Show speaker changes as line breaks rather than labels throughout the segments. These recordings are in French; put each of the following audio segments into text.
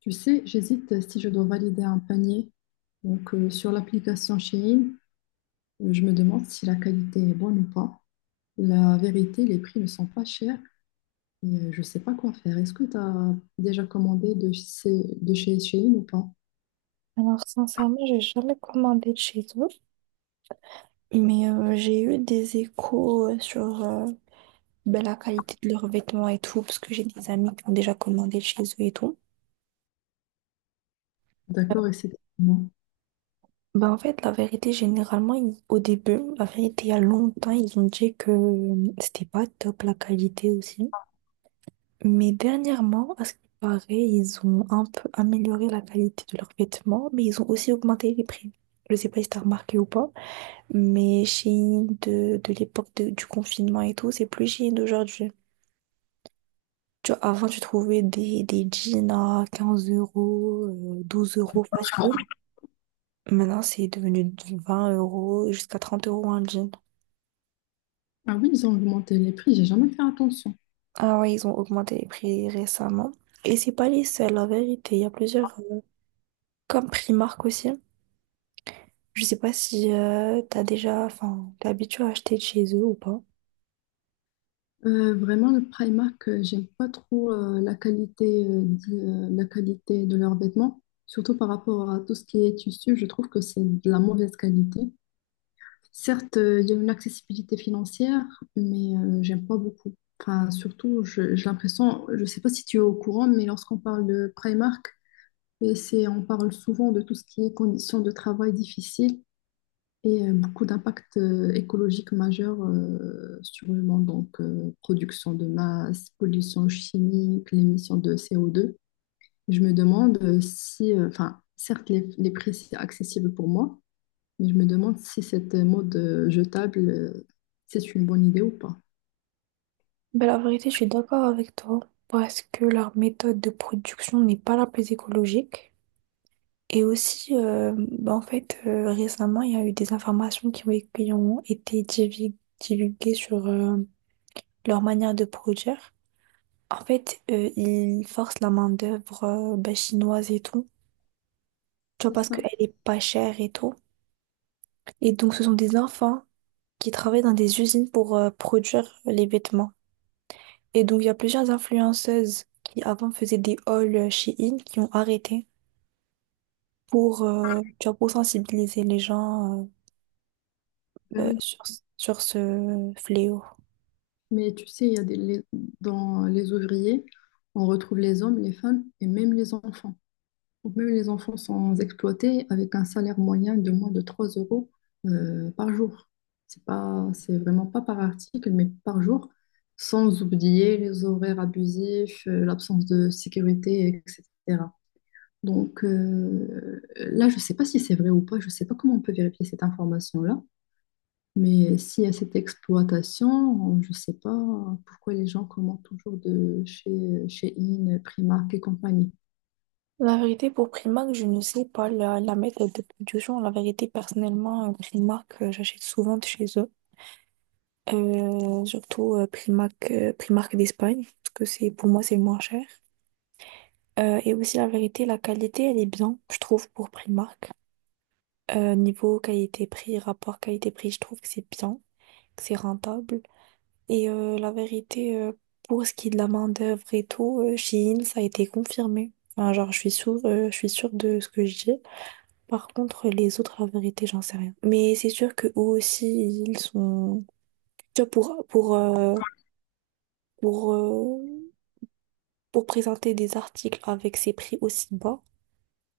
Tu sais, j'hésite si je dois valider un panier. Donc, sur l'application Shein, je me demande si la qualité est bonne ou pas. La vérité, les prix ne sont pas chers et je ne sais pas quoi faire. Est-ce que tu as déjà commandé de chez Shein ou pas?
Alors, sincèrement, j'ai jamais commandé de chez eux, mais j'ai eu des échos sur la qualité de leurs vêtements et tout, parce que j'ai des amis qui ont déjà commandé de chez eux et tout.
D'accord, et c'est moi.
Ben, en fait, la vérité, généralement, au début, la vérité, il y a longtemps, ils ont dit que c'était pas top la qualité aussi. Mais dernièrement, à ce qui paraît, ils ont un peu amélioré la qualité de leurs vêtements, mais ils ont aussi augmenté les prix. Je sais pas si t'as remarqué ou pas. Mais Shein de l'époque du confinement et tout, c'est plus Shein d'aujourd'hui. Tu vois, avant, tu trouvais des jeans à 15 euros, 12 € facile. Maintenant, c'est devenu de 20 € jusqu'à 30 € un jean.
Ah oui, ils ont augmenté les prix, j'ai jamais fait attention.
Ah ouais, ils ont augmenté les prix récemment. Et c'est pas les seuls, la vérité. Il y a plusieurs, comme Primark aussi. Je sais pas si t'as déjà, enfin, t'es habitué à acheter de chez eux ou pas.
Vraiment, le Primark, j'aime pas trop la qualité, la qualité de leurs vêtements, surtout par rapport à tout ce qui est tissu. Je trouve que c'est de la mauvaise qualité. Certes, il y a une accessibilité financière, mais j'aime pas beaucoup. Enfin, surtout, j'ai l'impression, je sais pas si tu es au courant, mais lorsqu'on parle de Primark, et c'est, on parle souvent de tout ce qui est conditions de travail difficiles et beaucoup d'impacts écologiques majeurs sur le monde, donc production de masse, pollution chimique, l'émission de CO2. Je me demande si, enfin, certes, les prix, c'est accessible pour moi, je me demande si cette mode jetable, c'est une bonne idée ou pas.
Ben, la vérité, je suis d'accord avec toi parce que leur méthode de production n'est pas la plus écologique. Et aussi, en fait, récemment, il y a eu des informations qui ont été divulguées sur leur manière de produire. En fait, ils forcent la main-d'œuvre chinoise et tout, tu vois,
C'est
parce
ça.
qu'elle est pas chère et tout. Et donc, ce sont des enfants qui travaillent dans des usines pour produire les vêtements. Et donc, il y a plusieurs influenceuses qui avant faisaient des hauls chez In qui ont arrêté pour, tu vois, pour sensibiliser les gens
Ben
euh, euh,
oui.
sur, sur ce fléau.
Mais tu sais, il y a des, les- dans les ouvriers, on retrouve les hommes, les femmes et même les enfants. Donc même les enfants sont exploités avec un salaire moyen de moins de 3 € par jour. C'est vraiment pas par article, mais par jour, sans oublier les horaires abusifs, l'absence de sécurité, etc. Donc là, je ne sais pas si c'est vrai ou pas, je ne sais pas comment on peut vérifier cette information-là, mais s'il y a cette exploitation, je ne sais pas pourquoi les gens commandent toujours de chez In, Primark et compagnie.
La vérité, pour Primark, je ne sais pas la méthode de production. La vérité, personnellement, Primark, j'achète souvent de chez eux. Surtout Primark, Primark d'Espagne, parce que c'est le moins cher. Et aussi, la vérité, la qualité, elle est bien, je trouve, pour Primark. Niveau qualité-prix, rapport qualité-prix, je trouve que c'est bien, c'est rentable. Et la vérité, pour ce qui est de la main-d'œuvre et tout, chez Shein, ça a été confirmé. Enfin, genre, je suis sûre de ce que je dis. Par contre, les autres, la vérité, j'en sais rien. Mais c'est sûr que eux aussi, ils sont. Tu vois, pour, euh, pour présenter des articles avec ces prix aussi bas,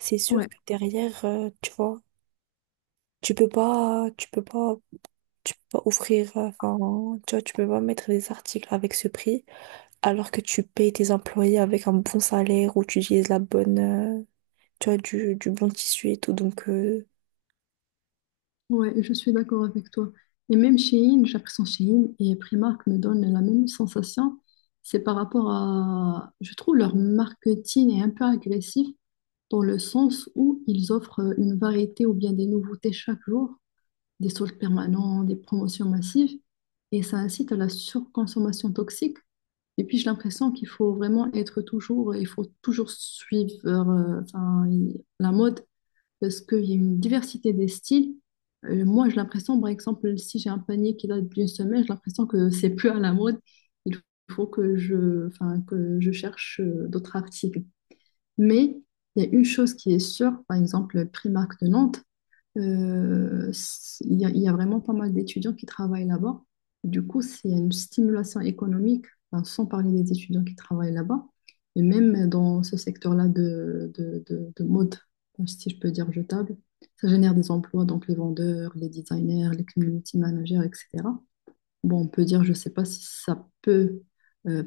c'est
Ouais,
sûr que derrière, tu vois, tu peux pas, tu peux pas, tu peux pas offrir, enfin, tu vois, tu peux pas mettre des articles avec ce prix alors que tu payes tes employés avec un bon salaire ou tu utilises la bonne, tu vois, du bon tissu et tout. Donc,
ouais, je suis d'accord avec toi. Et même chez In, j'ai l'impression que chez In et Primark me donnent la même sensation. C'est par rapport à, je trouve leur marketing est un peu agressif dans le sens où ils offrent une variété ou bien des nouveautés chaque jour. Des soldes permanents, des promotions massives, et ça incite à la surconsommation toxique. Et puis j'ai l'impression qu'il faut vraiment être toujours, il faut toujours suivre la mode parce qu'il y a une diversité des styles. Moi j'ai l'impression, par exemple, si j'ai un panier qui date d'une semaine, j'ai l'impression que c'est plus à la mode. Il faut que que je cherche d'autres articles. Mais il y a une chose qui est sûre, par exemple, Primark de Nantes. Il y a vraiment pas mal d'étudiants qui travaillent là-bas. Du coup, c'est une stimulation économique, enfin, sans parler des étudiants qui travaillent là-bas. Et même dans ce secteur-là de mode, si je peux dire jetable, ça génère des emplois, donc les vendeurs, les designers, les community managers, etc. Bon, on peut dire, je ne sais pas si ça peut euh,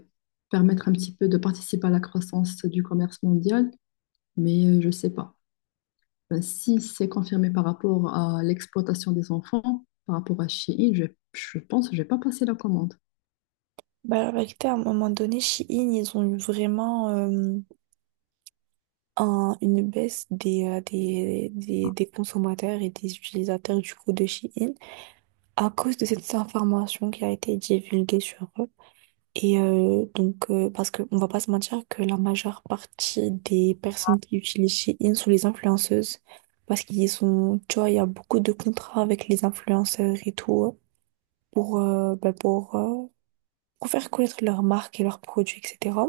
permettre un petit peu de participer à la croissance du commerce mondial, mais je ne sais pas. Ben, si c'est confirmé par rapport à l'exploitation des enfants, par rapport à Shein, je pense que je vais pas passer la commande.
bah, la vérité, à un moment donné, Shein, ils ont eu vraiment une baisse des consommateurs et des utilisateurs du coup de Shein à cause de cette information qui a été divulguée sur eux. Et parce qu'on ne va pas se mentir que la majeure partie des personnes qui utilisent Shein sont les influenceuses. Parce qu'ils sont, tu vois, il y a beaucoup de contrats avec les influenceurs et tout pour, pour faire connaître leur marque et leurs produits, etc.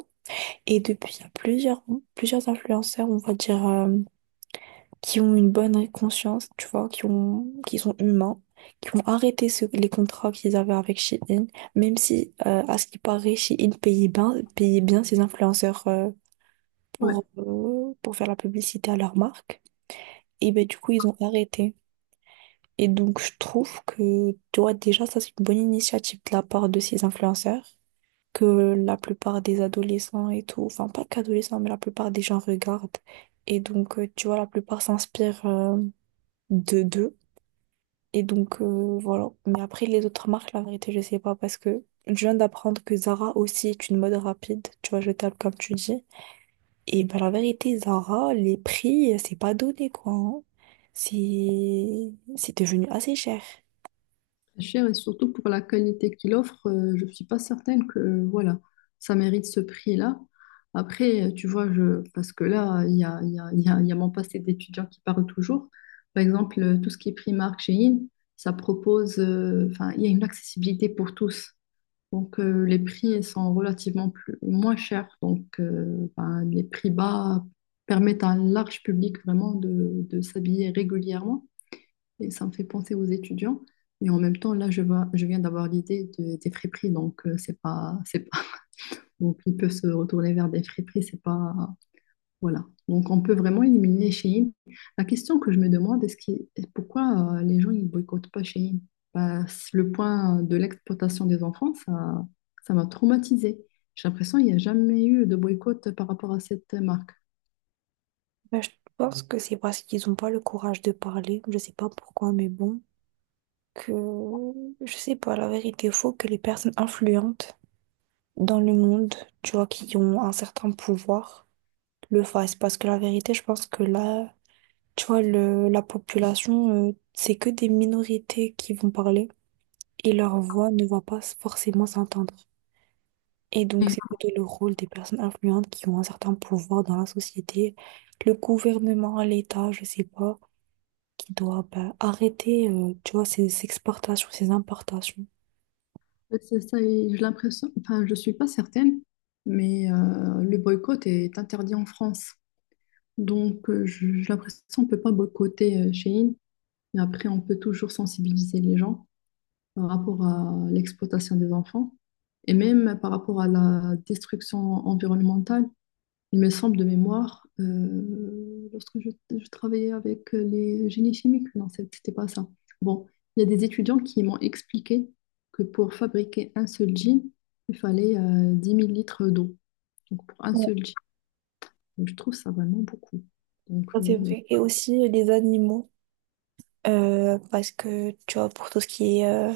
Et depuis, il y a plusieurs influenceurs, on va dire, qui ont une bonne conscience, tu vois, qui sont humains, qui ont arrêté les contrats qu'ils avaient avec Shein, même si, à ce qui paraît, Shein payait bien ses influenceurs,
Ouais,
pour faire la publicité à leur marque. Et ben, du coup, ils ont arrêté. Et donc, je trouve que, tu vois, déjà, ça, c'est une bonne initiative de la part de ces influenceurs, que la plupart des adolescents et tout, enfin, pas qu'adolescents, mais la plupart des gens regardent. Et donc, tu vois, la plupart s'inspirent, de d'eux. Et donc, voilà. Mais après, les autres marques, la vérité, je sais pas parce que je viens d'apprendre que Zara aussi est une mode rapide. Tu vois, je jetable, comme tu dis. Et ben, la vérité, Zara, les prix, c'est pas donné, quoi, hein. C'est devenu assez cher.
c'est cher et surtout pour la qualité qu'il offre, je suis pas certaine que voilà, ça mérite ce prix-là. Après, tu vois, parce que là, il y a, il y a- il y a- il y a mon passé d'étudiant qui parle toujours. Par exemple, tout ce qui est Primark, Shein, ça propose, enfin, il y a une accessibilité pour tous. Donc, les prix sont relativement moins chers. Donc, ben, les prix bas permettent à un large public vraiment de s'habiller régulièrement. Et ça me fait penser aux étudiants. Mais en même temps, je viens d'avoir l'idée des friperies. Donc, c'est pas, donc, ils peuvent se retourner vers des friperies. C'est pas, voilà. Donc, on peut vraiment éliminer Shein. La question que je me demande, pourquoi les gens ils boycottent pas Shein? Bah, c'est le point de l'exploitation des enfants, ça m'a traumatisée. J'ai l'impression qu'il n'y a jamais eu de boycott par rapport à cette marque.
Ben, je pense que c'est parce qu'ils ont pas le courage de parler. Je sais pas pourquoi, mais bon. Que je sais pas, la vérité, faut que les personnes influentes dans le monde, tu vois, qui ont un certain pouvoir, le fassent. Parce que la vérité, je pense que là, tu vois, la population, c'est que des minorités qui vont parler et leur voix ne va pas forcément s'entendre. Et donc, c'est
Mm.
plutôt le rôle des personnes influentes qui ont un certain pouvoir dans la société, le gouvernement, l'État, je sais pas, qui doit ben, arrêter, tu vois, ces exportations, ces importations.
En fait, c'est ça, et j'ai l'impression, enfin, je suis pas certaine, mais le boycott est interdit en France. Donc, j'ai l'impression qu'on ne peut pas boycotter Shein. Mais après, on peut toujours sensibiliser les gens par rapport à l'exploitation des enfants et même par rapport à la destruction environnementale. Il me semble de mémoire, lorsque je travaillais avec les génies chimiques, non, c'était pas ça. Bon, il y a des étudiants qui m'ont expliqué que pour fabriquer un seul jean, il fallait 10 000 litres d'eau. Donc pour un
Ouais,
seul jean, donc, je trouve ça vraiment beaucoup. Donc
ça, c'est vrai. Et aussi les animaux, parce que, tu vois, pour tout ce qui est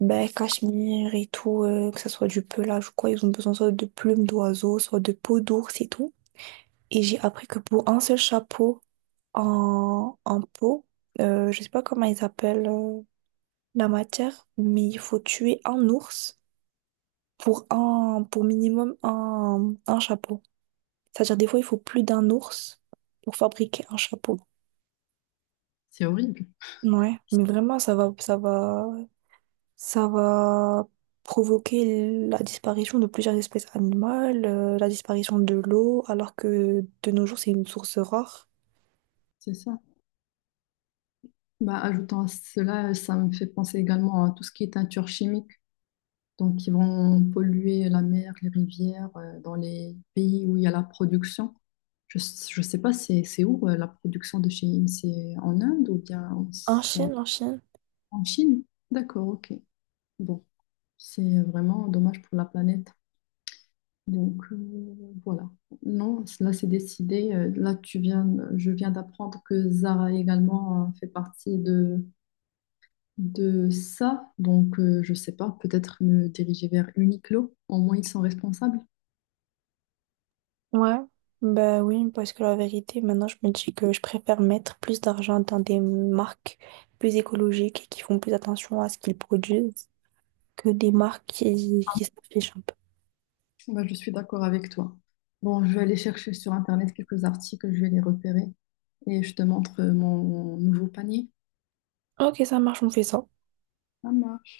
ben, cachemire et tout, que ça soit du pelage ou quoi, ils ont besoin soit de plumes d'oiseaux, soit de peau d'ours et tout. Et j'ai appris que pour un seul chapeau en peau, je sais pas comment ils appellent la matière, mais il faut tuer un ours pour minimum un chapeau. C'est-à-dire des fois il faut plus d'un ours pour fabriquer un chapeau.
c'est horrible.
Ouais, mais vraiment ça va provoquer la disparition de plusieurs espèces animales, la disparition de l'eau, alors que de nos jours, c'est une source rare.
C'est ça. Bah, ajoutant à cela, ça me fait penser également à tout ce qui est teinture chimique. Donc, ils vont polluer la mer, les rivières, dans les pays où il y a la production. Je ne sais pas, c'est où la production de chéine? C'est en Inde ou bien
En
c'est en,
Chine, en Chine.
en Chine? D'accord, ok. Bon, c'est vraiment dommage pour la planète. Donc, voilà. Non, là, c'est décidé. Je viens d'apprendre que Zara également fait partie de ça. Donc, je sais pas, peut-être me diriger vers Uniqlo. Au moins, ils sont responsables.
Ouais. Ben oui, parce que la vérité, maintenant, je me dis que je préfère mettre plus d'argent dans des marques plus écologiques et qui font plus attention à ce qu'ils produisent que des marques qui s'affichent un peu.
Bah, je suis d'accord avec toi. Bon, je vais aller chercher sur Internet quelques articles, je vais les repérer et je te montre mon nouveau panier.
Ok, ça marche, on fait ça.
À